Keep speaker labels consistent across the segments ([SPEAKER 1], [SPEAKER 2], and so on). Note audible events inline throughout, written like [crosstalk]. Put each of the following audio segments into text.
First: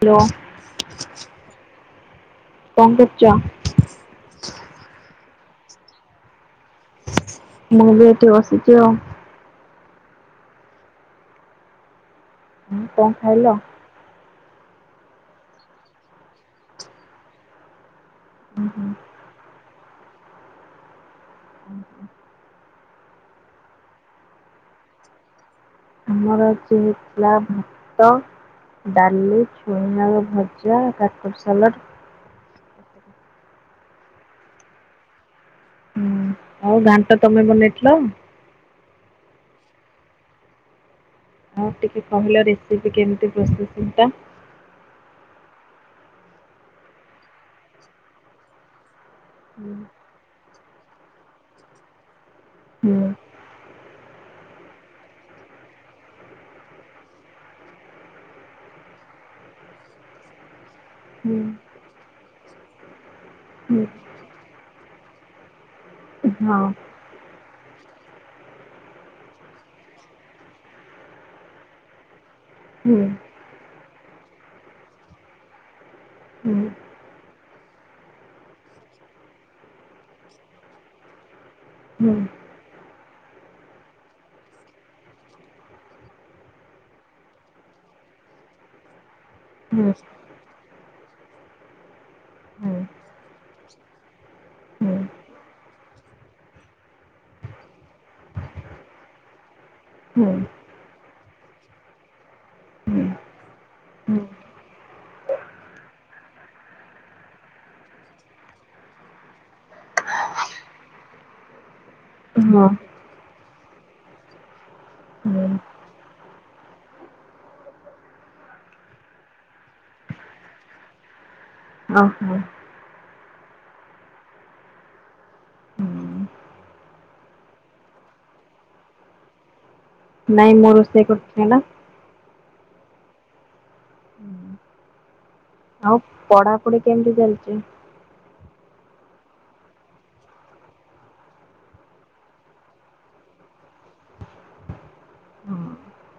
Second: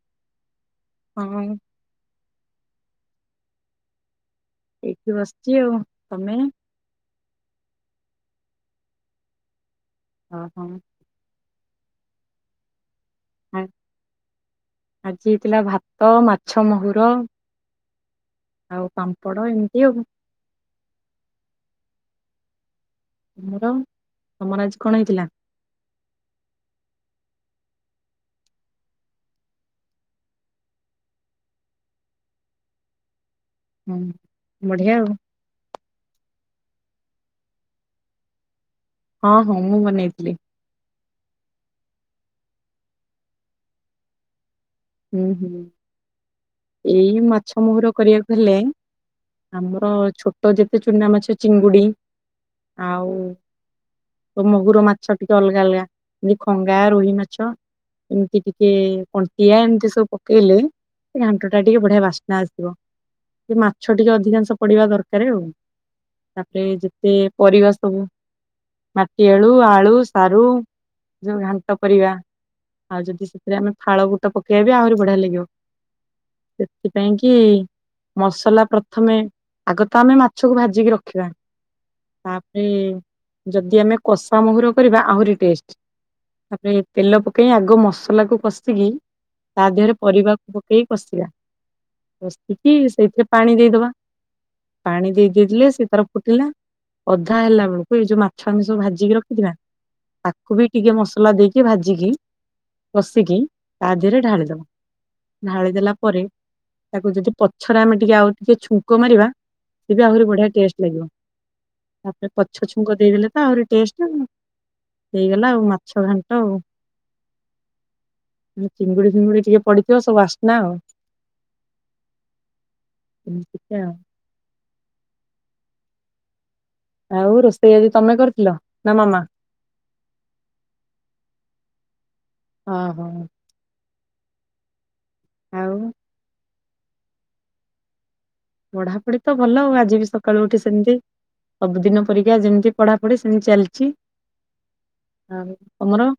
[SPEAKER 1] Hello.
[SPEAKER 2] କଣ କହିଲେ?
[SPEAKER 1] କଣ କରୁଛ?
[SPEAKER 2] ଏଇଠି ବସିଛି ଆଉ ତମେ?
[SPEAKER 1] ମୁଁ ବି ଏଠି ବସିଛି ଆଉ।
[SPEAKER 2] ଓ ହଁ।
[SPEAKER 1] ହଁ କଣ ଖାଇଲ?
[SPEAKER 2] ଆ- ଆଜି ହେଇଥିଲା ଭାତ ମାଛ ମହୁର। ଆଉ ପାମ୍ପଡ଼ ଏମିତି ଆଉ।
[SPEAKER 1] ହୁଁ ହଁ।
[SPEAKER 2] ତମର ତମର ଆଜି କଣ ହେଇଥିଲା?
[SPEAKER 1] ଆମର ଆଜି ହେଇଥିଲା ଭାତ ଡାଲି ଛୁଇଁଆଳୁ ଭଜା କାକୁଡି ସାଲାଟ।
[SPEAKER 2] ହଁ ବଢିଆ ଆଉ।
[SPEAKER 1] ହୁଁ ଆଉ ଘାଣ୍ଟ ତମେ ବନେଇଥିଲ।
[SPEAKER 2] ହଁ ହଁ ମୁଁ ବନେଇ ଥିଲି।
[SPEAKER 1] ହଉ ଟିକେ କହିଲ ରେସିପି କେମିତି ପ୍ରୋସେସିଙ୍ଗ ଟା?
[SPEAKER 2] ହୁଁ ହୁଁ। ଏଇ ମାଛ ମହୁର କରିବାକୁ ହେଲେ,
[SPEAKER 1] ହୁଁ
[SPEAKER 2] ଆମର ଛୋଟ ଯେତେ ଚୁନାମାଛ ଚିଙ୍ଗୁଡି ଆଉ
[SPEAKER 1] ହୁଁ
[SPEAKER 2] ତ ମହୁର ମା ଛ ଟିକେ ଅଲଗା ଅଲଗା। ଏଇ ଖଙ୍ଗା, ରୋହି ମାଛ, ଏମିତି ଟିକେ କଣ୍ଟିଆ। ସେ ସବୁ ପକେଇଲେ ଏ ଘାଣ୍ଟଟା ଟିକେ ବଢିଆ ବାସ୍ନା ଆସିବ। ସେ
[SPEAKER 1] ହୁଁ
[SPEAKER 2] ମାଛ ଟିକେ ଅଧିକାଂଶ ପଡିବା ଦରକାର ଆଉ।
[SPEAKER 1] ହଁ
[SPEAKER 2] ତାପରେ ଯେତେ ପରିବା ସବୁ ମାଟି ଆଳୁ, ଆଳୁ, ସାରୁ ଯୋଉ ଘାଣ୍ଟ ପରିବା।
[SPEAKER 1] ହୁଁ
[SPEAKER 2] ଆଉ ଯଦି ସେଥିରେ ଆମେ ଫାଳ ବୁଟ ପକେଇବେ ଆହୁରି ବଢିଆ ଲାଗିବ।
[SPEAKER 1] ହୁଁ ହୁଁ
[SPEAKER 2] ସେ ପାଇଁକି, ମସଲା ପ୍ରଥମେ, ଆଗ ତ ଆମେ ମାଛକୁ ଭାଜିକି ରଖିବା।
[SPEAKER 1] ହୁଁ
[SPEAKER 2] ତାପରେ ଯଦି ଆମେ କଷା ମହୁର କରିବା ଆହୁରି ଟେଷ୍ଟ। ତାପରେ ତେଲ ପକେଇ ଆଗ ମସଲାକୁ କଷିକି ତା
[SPEAKER 1] ହୁଁ
[SPEAKER 2] ଦେହରେ ପରିବାକୁ ପକେଇ କଷିବା।
[SPEAKER 1] ହୁଁ
[SPEAKER 2] କଷିକି ସେଇଥିରେ ପାଣି ଦେଇଦବା।
[SPEAKER 1] ହୁଁ
[SPEAKER 2] ପାଣି ଦେଇ ଦେଇଥିଲେ ସେ ତାର ଫୁଟିଲା। ଅଧା ହେଲା ବେଳକୁ ଏଇ ଯୋଉ ମାଛ ଆମେ ସବୁ ଭାଜିକି ରଖିଥିବା,
[SPEAKER 1] ହୁଁ
[SPEAKER 2] ତାକୁ ବି ଟିକେ ମସଲା ଦେଇକି, ଭାଜିକି,
[SPEAKER 1] ହୁଁ
[SPEAKER 2] କଷିକି ତା ଦେହରେ ଢାଳିଦବା। ଢାଳି ଦେଲା ପରେ, ତାକୁ ଯଦି ପଛରେ ଆମେ ଟିକେ ଆଉ ଟିକେ ଛୁଙ୍କ ମାରିବା, ସେ ବି ଆହୁରି ବଢିଆ ଟେଷ୍ଟ ଲାଗିବ। ତାପରେ
[SPEAKER 1] ହଁ
[SPEAKER 2] ପଛ ଛୁଙ୍କ ଦେଇଦେଲେ ତ ଆହୁରି ଟେଷ୍ଟ
[SPEAKER 1] ହୁଁ
[SPEAKER 2] ହେଇଗଲା ଆଉ। ମାଛ ଘାଣ୍ଟ ଆଉ। ଦି ଚିଙ୍ଗୁଡି ଫିଙ୍ଗୁଡି ଟିକେ ପଡିଥିବ ସବୁ ବାସ୍ନା ଆଉ।
[SPEAKER 1] ଓହୋ।
[SPEAKER 2] ଏମିତିକା। ଆଉ ରୋଷେଇ ଆଜି ତମେ କରିଥିଲ ନା ମାମା?
[SPEAKER 1] ନାଇଁ ମୁଁ ରୋଷେଇ କରିଥିଲି ନା।
[SPEAKER 2] ହଁ ହଁ।
[SPEAKER 1] ନା। ଆଉ ପଢାପଢି କେମିତି ଚାଲିଛି?
[SPEAKER 2] ପଢାପଢି ତ ଭଲ। ଆଉ ଆଜି ବି ସକାଳୁ ଉଠି ସେମିତି। ସବୁଦିନ ପରିକା ଯେମିତି ପଢାପଢି ସେମିତି ଚାଲିଛି। ଆଉ ତମର?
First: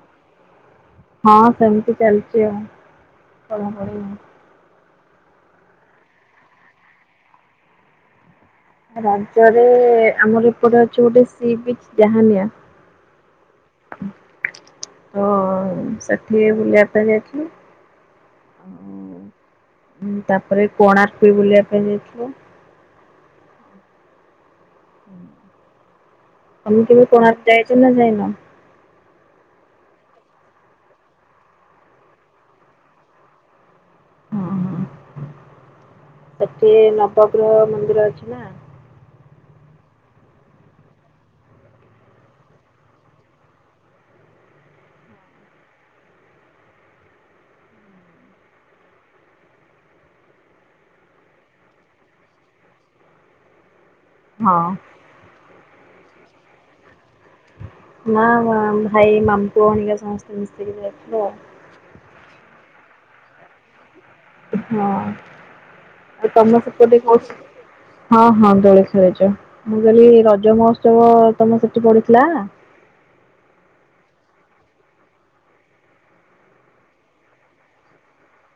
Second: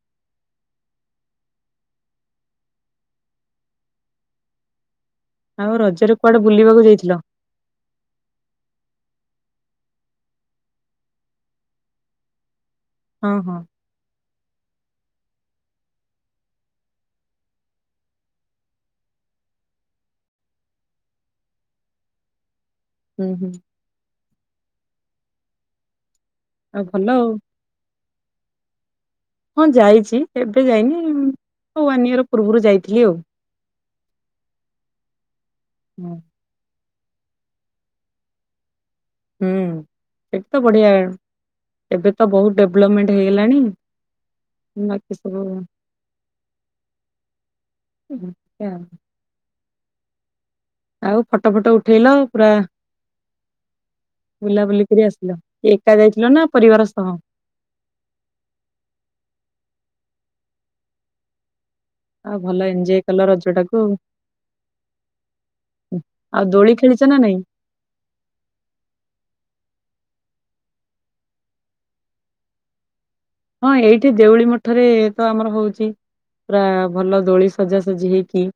[SPEAKER 1] ହଁ ସେମିତି ଚାଲିଛି ଆଉ। ପଢାପଢି।
[SPEAKER 2] ଆଉ ରଜରେ କୁଆଡେ ବୁଲିବାକୁ ଯାଇଥିଲ?
[SPEAKER 1] ରଜରେ, ଆମର ଏପଟେ ଅଛି ଗୋଟେ ସିବିଚ ଯାହାନିଆ।
[SPEAKER 2] ହଁ ହଁ।
[SPEAKER 1] ହଁ ସେଠି ବୁଲିବା ପାଇଁ ଯାଇଥିଲୁ। ଉଁ ତାପରେ କୋଣାର୍କ ବି ବୁଲିବା ପାଇଁ ଯାଇଥିଲୁ।
[SPEAKER 2] ହୁଁ ହୁଁ। ଆଉ
[SPEAKER 1] ତମେ କେବେ
[SPEAKER 2] ଭଲ ଆଉ
[SPEAKER 1] କୋଣାର୍କ ଯାଇଛ ନା ଯାଇନ?
[SPEAKER 2] ହଁ ଯାଇଛି। ଏବେ ଯାଇନି। ଉଁ-ୱାନ୍ ଇୟର ପୂର୍ବରୁ ଯାଇଥିଲି ଆଉ। ହୁଁ।
[SPEAKER 1] ସେଠି ନବଗ୍ରହ ମନ୍ଦିର ଅଛି ନା?
[SPEAKER 2] ହୁଁ। ସେଠି ତ ବଢିଆ। ଏବେ ତ ବହୁତ ଡେଭଲପମେଣ୍ଟ ହେଇଗଲାଣି। ବାକି ସବୁ ଅମିତ୍ ଆଉ ଆଉ ଫଟୋ ଫଟ ଉଠେଇଲ ପୁରା।
[SPEAKER 1] ହଁ
[SPEAKER 2] ବୁଲାବୁଲି ଫେରି ଆସିଲ। ଏକା ଯାଇଥିଲ ନା ପରିବାର ସହ?
[SPEAKER 1] ନା ଭାଇ, ମାମୁଁ ପୁଅ ହେରିକା ସମସ୍ତେ ମିଶିକି ଯାଇଥିଲୁ ଆଉ।
[SPEAKER 2] ଆଉ ଭଲ ଏଞ୍ଜୟ କଲ ରଜଟାକୁ ଆଉ।
[SPEAKER 1] ହଁ। ଆଉ
[SPEAKER 2] ଆଉ
[SPEAKER 1] ତମ
[SPEAKER 2] ଦୋଳି ଖେଳିଛ
[SPEAKER 1] ସେପଟେ
[SPEAKER 2] ନା ନାଇଁ
[SPEAKER 1] କଉଠି ହଁ ହଁ ଦୋଳି ଖେଳିଚୁ। ମୁଁ କହିଲି ରଜ ମହୋତ୍ସବ ତମ ସେଠି ପଡିିଥିଲା?
[SPEAKER 2] ହଁ ଏଇଠି ଦେଉଳି ମଠରେ ତ ଆମର ହଉଛି। ପୁରା ଭଲ ଦୋଳି ସଜାସଜି ହେଇକି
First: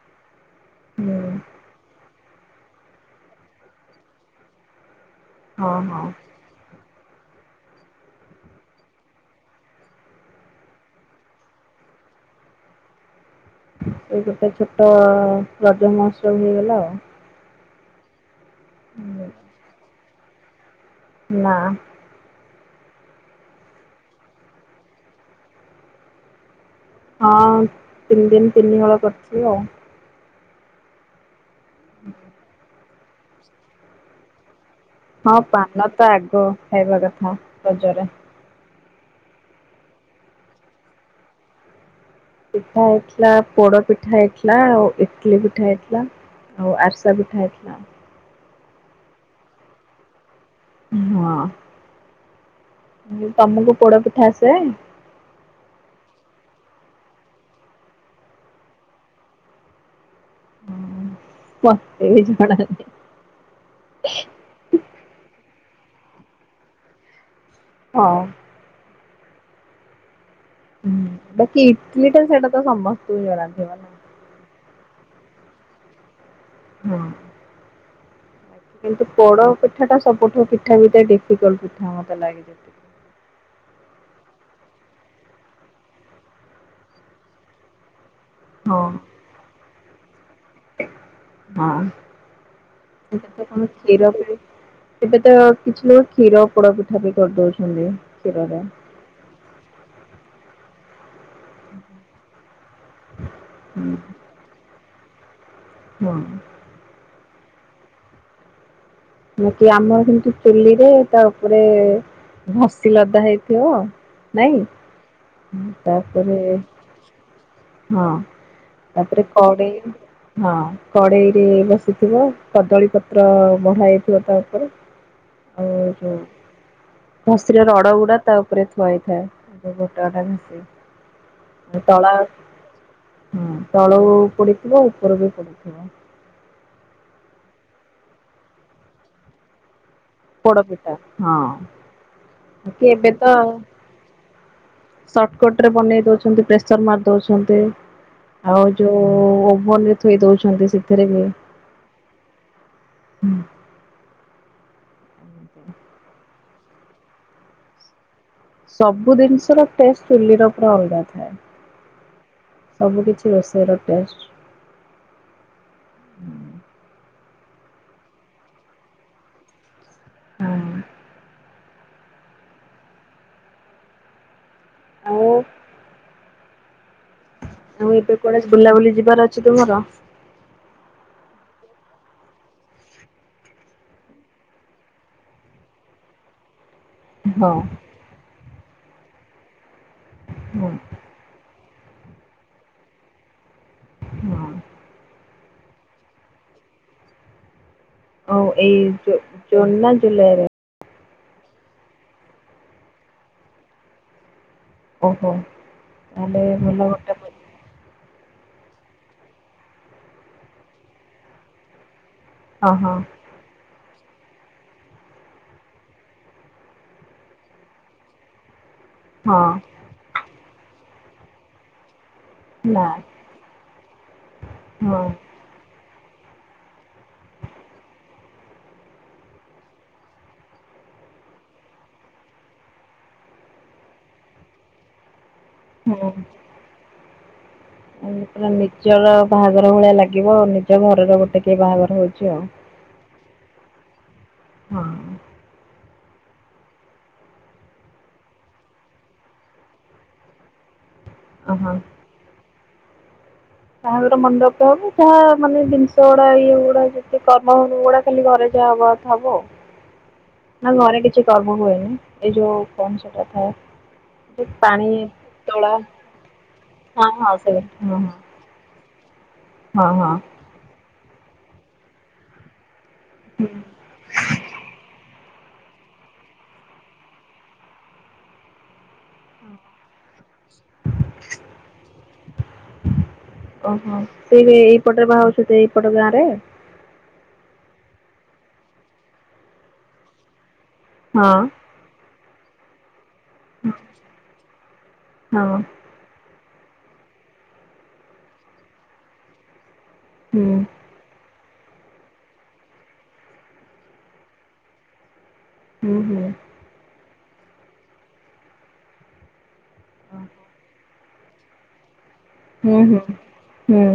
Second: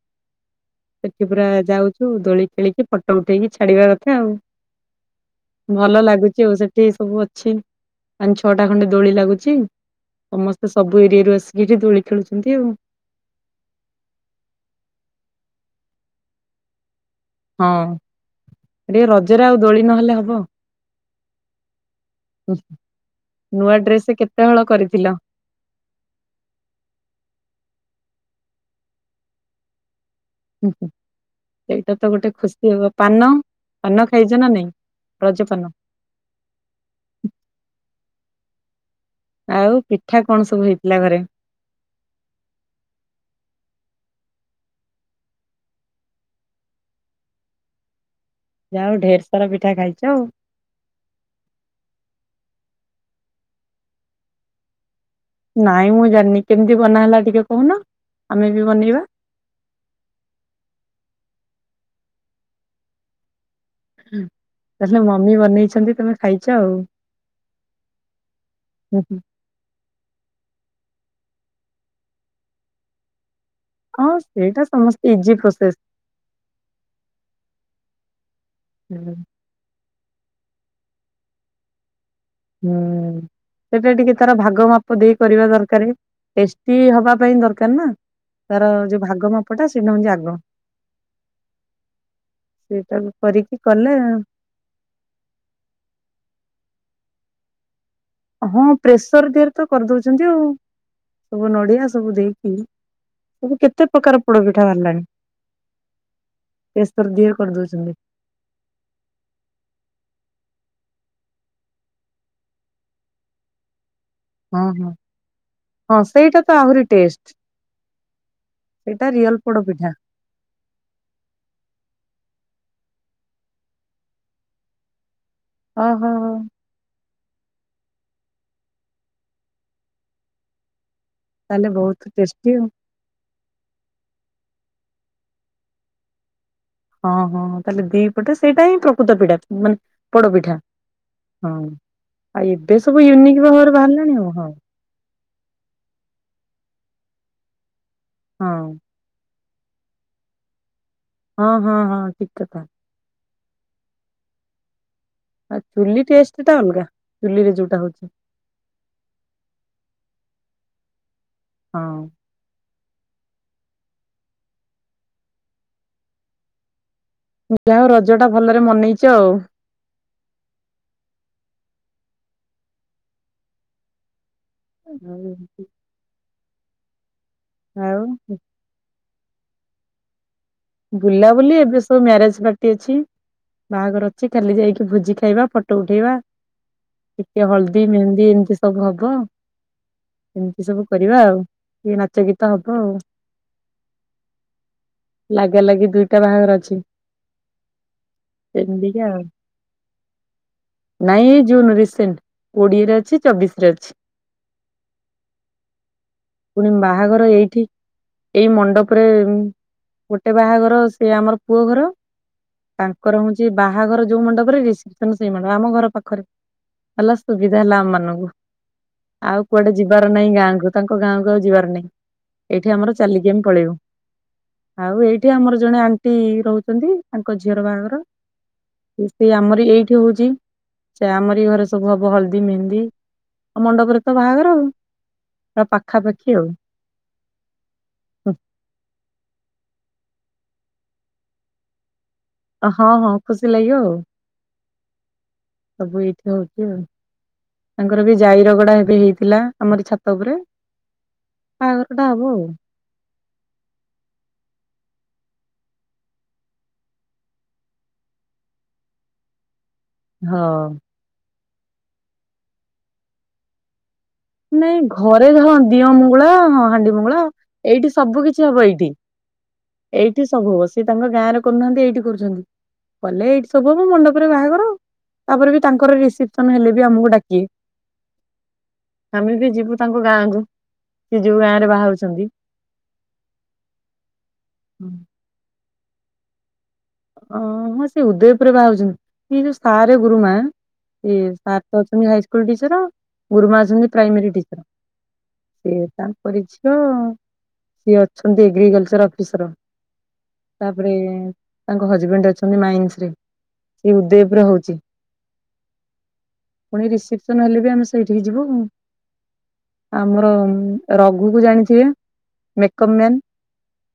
[SPEAKER 1] ହୁଁ
[SPEAKER 2] ସେଠି ପୁରା ଯାଉଛୁ। ଦୋଳି ଖେଳିକି ଫଟୋ ଉଠେଇକି ଛାଡିବା କଥା ଆଉ।
[SPEAKER 1] ହଁ
[SPEAKER 2] ଭଲ
[SPEAKER 1] ହଁ
[SPEAKER 2] ଲାଗୁଛି ଆଉ ସେଠି ସବୁ ଅଛି। ପାଞ୍ଚ ଛଅଟା ଖଣ୍ଡେ ଦୋଳି ଲାଗୁଛି। ସମସ୍ତେ ସବୁ ଏରିଆରୁ ଆସିକି ଏଠି ଦୋଳି ଖେଳୁଛନ୍ତି ଆଉ।
[SPEAKER 1] ଏ ଗୋଟେ ଛୋଟ ରଜ ମହୋତ୍ସବ ହେଇଗଲା ଆଉ।
[SPEAKER 2] ହଁ, ଟିକେ ରଜରେ ଆଉ ଦୋଳି ନହେଲେ ହବ।
[SPEAKER 1] ନା।
[SPEAKER 2] ଉହୁୁ ନୂଆ ଡ୍ରେସ କେତେ ହଳ କରିଥିଲ?
[SPEAKER 1] ହଁ, ତିନି ଦିନ ତିନି ହଳ କରିଥିଲି ଆଉ।
[SPEAKER 2] ହୁଁ ହୁଁ ସେଇଟା ତ ଗୋଟେ ଖୁସି ହବ। ପାନ ପାନ ଖାଇଛ ନା ନାଇଁ?
[SPEAKER 1] ହଁ,
[SPEAKER 2] ରଜପାନ
[SPEAKER 1] ପାନ ତ ଆଗ ଖାଇବା କଥା ରଜରେ।
[SPEAKER 2] ଆଉ ପିଠା କଣ ସବୁ ହେଇଥିଲା ଘରେ?
[SPEAKER 1] ପିଠା ହେଇଥିଲା, ପୋଡ ପିଠା ହେଇଥିଲା, ଆଉ ଇଟିଲି ପିଠା ହେଇଥିଲା। ଆଉ ଆରିସା ପିଠା ହେଇଥିଲା।
[SPEAKER 2] ଯାହା ଆଉ ଢେରସାରା ପିଠା ଖାଇଛ ଆଉ।
[SPEAKER 1] ହଁ। ତମକୁ ପୋଡ ପିଠା ଆସେ?
[SPEAKER 2] ନାଇଁ ମୁଁ ଜାଣିନି, କେମିତି ବନାହେଲା ଟିକେ କହୁନ ଆମେ ବି ବନେଇବା?
[SPEAKER 1] ହୁଁ ମୋତେ ବି ଜଣା ନାହିଁ।
[SPEAKER 2] ହୁଁ ତାହେଲେ ମମି ବନେଇଛନ୍ତି ତମେ ଖାଇଛ ଆଉ।
[SPEAKER 1] ହଁ।
[SPEAKER 2] ହୁଁ ହୁଁ।
[SPEAKER 1] ହୁଁ, ବାକି ଇଟିଲି ଟା ସେଇଟା ତ ସମସ୍ତଙ୍କୁ ଜଣାଥିଵ।
[SPEAKER 2] ହଁ ସେଇଟା ସମସ୍ତେ ଇଜି ପ୍ରୋସେସ।
[SPEAKER 1] ହଁ। କିନ୍ତୁ, ପୋଡ ପିଠାଟା ସବୁଠୁ ପିଠା ଭିତରେ ଡିଫିକଲଟ ପିଠା ମତେ ଲାଗେ। ଯେତିକି।
[SPEAKER 2] ହୁଁ। ସେଟା ଟିକେ ତାର ଭାଗ ମାପ ଦେଇ କରିବା ଦରକାର। ଟେସ୍ଟି ହବା ପାଇଁ ଦରକାର ନା? ତାର
[SPEAKER 1] ହଁ
[SPEAKER 2] ଯୋଉ ଭାଗ ମାପଟା ସେଇଟା ହଉଛି ଆଗ।
[SPEAKER 1] ହଁ
[SPEAKER 2] ସେଇଟାକୁ
[SPEAKER 1] କୀର
[SPEAKER 2] କରିକି କଲେ
[SPEAKER 1] [unintelligible] ଏବେ ତ କିଛି ନାହିଁ, କ୍ଷୀର ପୋଡ ପିଠା ବି କରିଦଉଛନ୍ତି। କ୍ଷୀରରେ।
[SPEAKER 2] ହଁ ପ୍ରେସର ଦେହରେ ତ କରିଦଉଛନ୍ତି ଆଉ। ସବୁ ନଡିଆ ସବୁ ଦେଇକି ସବୁ କେତେ
[SPEAKER 1] ହୁଁ
[SPEAKER 2] ପ୍ରକାର ପୋଡ ପିଠା ବାହାରିଲାଣି?
[SPEAKER 1] ହଁ।
[SPEAKER 2] ପ୍ରେସର୍ ଦିଏ କରିଦଉଛନ୍ତି।
[SPEAKER 1] ମୁଁ କିଏ ଆମର କିନ୍ତୁ ଚୁଲୁରେ ରେ ତା ଉପରେ ଘସି ଲଦା ହେଇଥିବ। ନାଇଁ
[SPEAKER 2] ହଁ ହଁ ହଁ
[SPEAKER 1] ତାପରେ
[SPEAKER 2] ସେଇଟା ତ ଆହୁରି ଟେଷ୍ଟ।
[SPEAKER 1] ହଁ
[SPEAKER 2] ସେଇଟା
[SPEAKER 1] ତାପରେ
[SPEAKER 2] ରିଅଲ ପୋଡ
[SPEAKER 1] କଡ଼େଇ
[SPEAKER 2] ପିଠା
[SPEAKER 1] ହଁ, କଡ଼େଇରେ ବସିଥିବ କଦଳୀ ପତ୍ର ବଢ ଥିବତା ଉପରେ ଆଉ
[SPEAKER 2] ଓହୋ
[SPEAKER 1] ଯୋଉ ଖସି ରଡଗୁଡା ତା ଉପରେ ଥୁଆ ହେଇଥାଏ [unintelligible]
[SPEAKER 2] ତାହେଲେ ବହୁତ
[SPEAKER 1] ତଳ
[SPEAKER 2] ଟେଷ୍ଟି ଆଉ।
[SPEAKER 1] ହୁଁ ତଳୁ ପୋଡିଥିବ ଉପର ବି ପୋଡିଥିବ।
[SPEAKER 2] ହଁ ହଁ, ତାହେଲେ ଦି ପଟେ ସେଇଟା ହିଁ ପ୍ରକୃତ ପୀଡା ମାନେ ପୋଡ଼ପିଠା
[SPEAKER 1] ପୋଡ ପିଠା
[SPEAKER 2] ହଁ, ଆଉ ଏବେ
[SPEAKER 1] କି
[SPEAKER 2] ସବୁ
[SPEAKER 1] ତ
[SPEAKER 2] ୟୁନିକ୍ ଭବରେ ବାହାରିଲାଣି ଆଉ ହଁ।
[SPEAKER 1] ସର୍ଟକଟ ରେ ବନେଇ ଦୋଉଛନ୍ତି, ପ୍ରେସର ମାରି ଦୋଉଛନ୍ତି। ଆଉ
[SPEAKER 2] ହଁ
[SPEAKER 1] ଯୋଉ ଓଭନ ରେ ଥୋଇ ଦୋଉଚନ୍ତି ସେ
[SPEAKER 2] ହଁ ହଁ ହଁ, ଠିକ କଥା।
[SPEAKER 1] ହୁଁ।
[SPEAKER 2] ଆଉ ଚୁଲି ଟେଷ୍ଟ ଟା ଅଲଗା, ଚୁଲିରେ ଯୋଉଟା ହୋଉଚି।
[SPEAKER 1] ସବୁ ଜିନିଷର ଟେଷ୍ଟ ଚୁଲି ର ପୁରା ଅଲଗା ଥାଏ।
[SPEAKER 2] ହଁ।
[SPEAKER 1] ସବୁକିଛି ରୋଷେଇର ଟେଷ୍ଟ
[SPEAKER 2] ଯା ହୋଉ ରଜ ଟା ଭଲରେ ମନେଇଚ ଆଉ।
[SPEAKER 1] ହଁ।
[SPEAKER 2] ଆଉ [unintelligible]
[SPEAKER 1] ଆଉ ଏବେ କୁଆଡେ ବୁଲାବୁଲି ଯିବାର ଅଛି ତମର?
[SPEAKER 2] ବୁଲାବୁଲି ଏବେ ସବୁ ମ୍ୟାରେଜ ପାର୍ଟି ଅଛି। ବାହାଘର ଅଛି ଖାଲି ଯାଇକି ଭୋଜି ଖାଇବା ଫଟୋ ଉଠେଇବା। ଟିକେ
[SPEAKER 1] ହଁ
[SPEAKER 2] ହଳଦୀ ମେହେନ୍ଦୀ ଏମିତି ସବୁ ହବ
[SPEAKER 1] ହଁ
[SPEAKER 2] ଏମତି ସବୁ। କରିବା ଆଉ କିଏ ନାଚ ଗୀତ ହବ ଆଉ।
[SPEAKER 1] ହଁ।
[SPEAKER 2] ଲାଗା ଲାଗି ଦୁଇଟା ବାହାଘର ଅଛି।
[SPEAKER 1] ଆଉ
[SPEAKER 2] ସେମିତିକା
[SPEAKER 1] ଏଇ
[SPEAKER 2] ଆଉ।
[SPEAKER 1] ଜୋନା ଜୁଲାଇ ରେ।
[SPEAKER 2] ନାଇଁ ଏ ଜୁନ ରିସେଣ୍ଟ କୋଡିଏରେ ଅଛି ଚବିଶ ରେ ଅଛି।
[SPEAKER 1] ଓହୋ ତାହେଲେ
[SPEAKER 2] ପୁଣି
[SPEAKER 1] ଭଲ ଗୋଟେ
[SPEAKER 2] ବାହାଘର
[SPEAKER 1] ହଁ
[SPEAKER 2] ଏଇଠି ଏଇ ମଣ୍ଡପରେ ଗୋଟେ ବାହାଘର ସେ ଆମର ପୁଅ ଘର
[SPEAKER 1] ହଁ
[SPEAKER 2] ତାଙ୍କର ହୋଉଚି ସେ ବାହାଘର ଯୋଉ ମଣ୍ଡପରେ ରିସେପସନ ସେଇ ମଣ୍ଡପ ଆମ ଘର ପାଖରେ। ହେଲା ସୁବିଧା ହେଲା ଆମ ମାନଙ୍କୁ। ଆଉ
[SPEAKER 1] ହଁ
[SPEAKER 2] କୁଆଡେ ଯିବାର ନାହିଁ ଗାଁକୁ ତାଙ୍କ ଗାଁକୁ ଆଉ ଯିବାର ନାହିଁ। ଏଇଠି
[SPEAKER 1] ନା
[SPEAKER 2] ଆମର ଚାଲିକି ଆମେ ପଳେଇବୁ। ଆଉ
[SPEAKER 1] ହଁ
[SPEAKER 2] ଏଇଠି ଆମର ଜଣେ ଆଣ୍ଟି ରହୁଚନ୍ତି ତାଙ୍କ ଝିଅର ବାହାଘର। ସେ ଆମର ଏଇଠି ହୋଉଚି ସେ ଆମର ଏଇ ଘରେ ସବୁ ହବ ହଳଦୀ ମେହେନ୍ଦି। ଆଉ ମଣ୍ଡପରେ ତ ବାହାଘର ଆଉ। ପୁରା
[SPEAKER 1] ହଁ।
[SPEAKER 2] ପାଖାପାଖି ଆଉ
[SPEAKER 1] ପୁରା ନିଜର ବାହାଘର ଭଳିଆ ଲାଗିବ ଆଉ ନିଜ ଘରର ଗୋଟେ କିଏ ବାହାଘର ହୋଉଚି ଆଉ।
[SPEAKER 2] ହଁ ହଁ ଖୁସି ଲାଗିବ, ଆଉ
[SPEAKER 1] ହଁ
[SPEAKER 2] ସବୁ ଏଇଠି ହୋଉଚି ଆଉ। ତାଙ୍କର ବି ଜାଇରଗଡା ଏବେ ହେଇଥିଲା ଆମର ଛାତ ଉପରେ।
[SPEAKER 1] ଅହ।
[SPEAKER 2] [unintelligible]
[SPEAKER 1] ତାହାଙ୍କର ମଣ୍ଡପ ହବ ଯାହା ମାନେ ଜିନିଷ ଗୁଡା ଇଏ ଗୁଡା ଯଦି କର୍ମ ହବଗୁଡା ଖାଲି ଘରେ ଯାହା ହବ। ହବ।
[SPEAKER 2] ହଁ
[SPEAKER 1] ନା ଘରେ କିଛି କର୍ମ ହୁଏନି ଏଇ ଯୋଉ କ ସେଟା ଥାଏ
[SPEAKER 2] ନାଇଁ
[SPEAKER 1] ପାଣି
[SPEAKER 2] ଘରେ ହଁ
[SPEAKER 1] ତୋଳା
[SPEAKER 2] ଦିଅ ମୁଙ୍ଗୁଳା ହଁ ହାଣ୍ଡି ମୁଙ୍ଗଳା
[SPEAKER 1] ହଁ ସେ
[SPEAKER 2] ଏଇଠି
[SPEAKER 1] ହଁ
[SPEAKER 2] ସବୁ କିଛି ହବ ଏଇଠି।
[SPEAKER 1] ହଁ ହଁ
[SPEAKER 2] ଏଇଠି
[SPEAKER 1] ହଁ।
[SPEAKER 2] ସବୁ ହବ ସିଏ ତାଙ୍କ ଗାଁ ରେ କରୁନାହାନ୍ତି ଏଇଠି କରୁଚନ୍ତି। କଲେ ଏଇଠି ସବୁ ହବ ମଣ୍ଡପରେ ବାହାଘର ତାପରେ ବି ତାଙ୍କର ରିସେପସନ ହେଲେ ବି ଆମକୁ ଡାକିବେ। ଆମେ ବି ଯିବୁ ତାଙ୍କ ଗାଁକୁ, ସେ ଯୋଉ ଗାଁ ରେ ବାହାହଉଛନ୍ତି।
[SPEAKER 1] ଓହୋ, ସେ ଏଇପଟରେ ବାହାହାଉଛନ୍ତି, ଏଇପଟ ଗାଁ ରେ।
[SPEAKER 2] ଅ ହଁ ସେ ହଦୟ ଉପରେ ବାହାହଉଛନ୍ତି, ସେ ଯୋଉ ସାରେ ଗୁରୁମା ସେ
[SPEAKER 1] ହଁ
[SPEAKER 2] ଅଛନ୍ତି ହାଇସ୍କୁଲ ଟିଚର, ଗୁରୁମା ଅଛନ୍ତି ପ୍ରାଇମେରୀ ଟିଚର
[SPEAKER 1] ହଁ।
[SPEAKER 2] ସିଏ। ତାଙ୍କରି ଝିଅ, ସିଏ ଅଛନ୍ତି ଏଗ୍ରିକଲଚର ଅଫିସର।
[SPEAKER 1] ହୁଁ
[SPEAKER 2] ତାପରେ ତାଙ୍କ ହଜବେଣ୍ଡ ଅଛନ୍ତି ମାଇନ୍ସ ରେ, ସେ ଉଦୟବ ର ହଉଛି।
[SPEAKER 1] ହୁଁ ହୁଁ।
[SPEAKER 2] ପୁଣି ରିସେପସନ ହେଲେ ବି ଆମେ ସେଇଠିକି ଯିବୁ ଆମର। ରଘୁ କୁ ଜାଣିଥିବେ
[SPEAKER 1] ହୁଁ
[SPEAKER 2] ମେକପ
[SPEAKER 1] ହୁଁ
[SPEAKER 2] ମାନ୍।
[SPEAKER 1] ହୁଁ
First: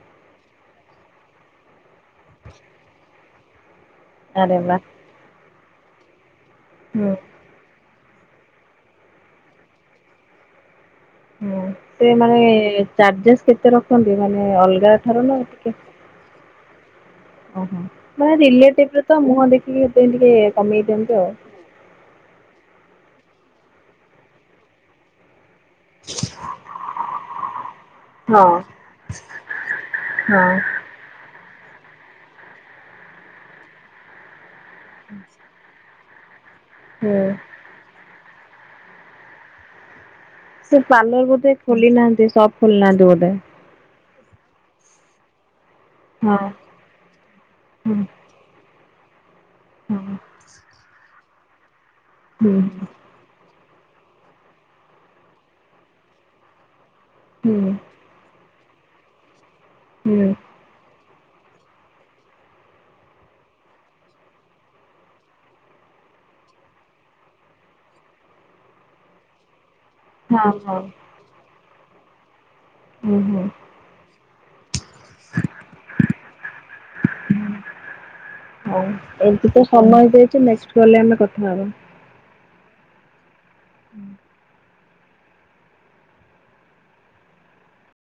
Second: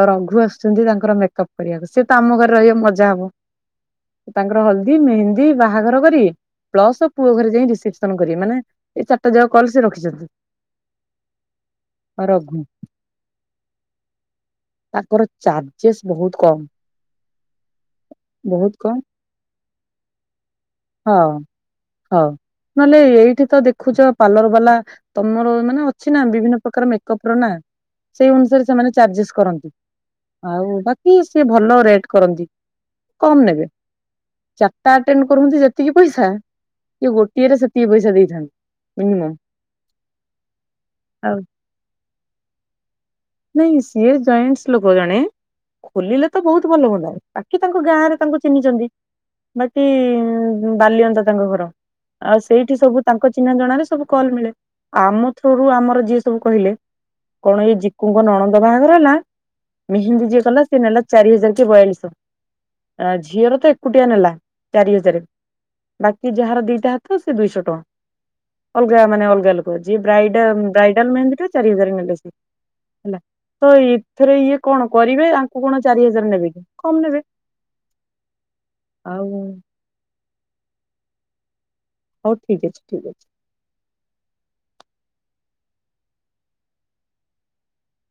[SPEAKER 2] ଆଉ ରଘୁ ଆସୁଛନ୍ତି ତାଙ୍କର ମେକଅପ୍ କରିବାକୁ, ସିଏ ତ ଆମ ଘରେ ରହିବା ମଜା ହବ।
[SPEAKER 1] ଆରେ
[SPEAKER 2] ତାଙ୍କର
[SPEAKER 1] ବା
[SPEAKER 2] ହଳଦୀ ମେହେନ୍ଦୀ ବାହାଘର କରିବେ ପ୍ଲସ
[SPEAKER 1] ହୁଁ
[SPEAKER 2] ପୁଅ ଘରେ ଯାଇ ରିସେପସନ କରିବେ ମାନେ ଏଇ ଚାରିଟାଯାକ କଲ ସେ ରଖିଛନ୍ତି।
[SPEAKER 1] ହୁଁ ସେ
[SPEAKER 2] ଆଉ
[SPEAKER 1] ମାନେ
[SPEAKER 2] ରଘୁ
[SPEAKER 1] ଚାର୍ଜେସ୍ କେତେ ରଖନ୍ତି, ମାନେ ଅଲଗା
[SPEAKER 2] ତାଙ୍କର
[SPEAKER 1] ଠାରୁ ନା ଟିକେ
[SPEAKER 2] ଚାର୍ଜେସ୍ ବହୁତ କମ୍।
[SPEAKER 1] ଓହୋ, ମାନ ରିଲେ
[SPEAKER 2] କମ
[SPEAKER 1] ଟାଇପରେ ତ ମୁହଁ ଦେଖିକି ସେ ଟିକେ କମେଇ ଦିଅନ୍ତି ଆଉ।
[SPEAKER 2] ହଁ, ନହେଲେ ଏଇଠି ତ ଦେଖୁଛ ପାର୍ଲର ବାଲା ତମର ମାନେ ଅଛି ନା, ବିଭିନ୍ନ ପ୍ରକାର ମେକପ ର ନା ସେଇ
[SPEAKER 1] ହଁ
[SPEAKER 2] ଅନୁସାରେ ସେମାନେ ଚାର୍ଜେସ୍ କରନ୍ତି।
[SPEAKER 1] ହଁ
[SPEAKER 2] ହଉ [unintelligible] କି ସି ଭଲ ରେଟ୍ କରନ୍ତି କମ ନେବେ ଚାରିଟାଟେଣ୍ଡ କରନ୍ତି। ସେତିକି ପଇସା କି
[SPEAKER 1] ହୁଁ
[SPEAKER 2] ଗୋଟିଏରେ ସେତିକି ପଇସା ଦେଇଥାନ୍ତି [unintelligible]
[SPEAKER 1] ସେ ପାର୍ଲର
[SPEAKER 2] ଆଉ
[SPEAKER 1] ବୋଧେ ଖୋଲି ନାହାନ୍ତି, ସପ ଖୋଲି ନାହାନ୍ତି ବୋଧେ।
[SPEAKER 2] ନାଇଁ ସିଏ ଜଏଣ୍ଟସ ଲୋକ ଜଣେ। ଖୋଲିଲେ
[SPEAKER 1] ହଁ
[SPEAKER 2] ତ ବହୁତ ଭଲ ହୁଅନ୍ତା, ବାକି ତାଙ୍କ ଗାଁ
[SPEAKER 1] ହଁ
[SPEAKER 2] ରେ ତାଙ୍କୁ ଚିହ୍ନିଛନ୍ତି। ବାକି
[SPEAKER 1] ହଁ
[SPEAKER 2] ବାଲିଅନ୍ତା ତାଙ୍କ ଘର, ଆଉ
[SPEAKER 1] ହୁଁ।
[SPEAKER 2] ସେଇଠି ସବୁ। ତାଙ୍କ ଚିହ୍ନ ଜଣାରେ ସବୁ କଲ ମିଳେ, ଆମ ଥରୁୁ ଆମର ଯିଏ ସବୁ କହିଲେ କଣ
[SPEAKER 1] ହୁଁ
[SPEAKER 2] ଇ କୁଙ୍କ ନଣନ୍ଦ ବାହାଘର ହେଲା,
[SPEAKER 1] ହୁଁ
[SPEAKER 2] ମେହେନ୍ଦୀ ଯିଏ କଲା ସିଏ ନେଲା ଚାରି ହଜାର କି ବୟାଳିଶ। ଝିଅର ତ ଏକୁଟିଆ ନେଲା ଚାରି ହଜାର। ବାକି ଯାହାର ଦିଟା ହାତ ସେ ଦୁଇଶହ ଟଙ୍କା। ଅଲଗା ମାନେ ଅଲଗା ଲୋକ। ଯ ବ
[SPEAKER 1] ହଁ ହଁ
[SPEAKER 2] ବ୍ରାଇଡାଲ ମେ ଚାରି ହଜାର ନେଲେ ସେ
[SPEAKER 1] ହୁଁ
[SPEAKER 2] ହେଲା
[SPEAKER 1] ହୁଁ
[SPEAKER 2] ତ ଥରେ ଇଏ କଣ କରିବେ ଆଙ୍କୁ କଣ ଚାରି ହଜାର ନେବେ କି? କମ ନେବେ। ଆଉ
[SPEAKER 1] ଏମତି ତ ସମୟ ହେଇ ଯାଇଛି, ନେକ୍ସଟ କଲରେ ଆମେ କଥା ହବା।
[SPEAKER 2] ହଉ ଠିକ ଅଛି, ଠିକ୍ ଅଛି।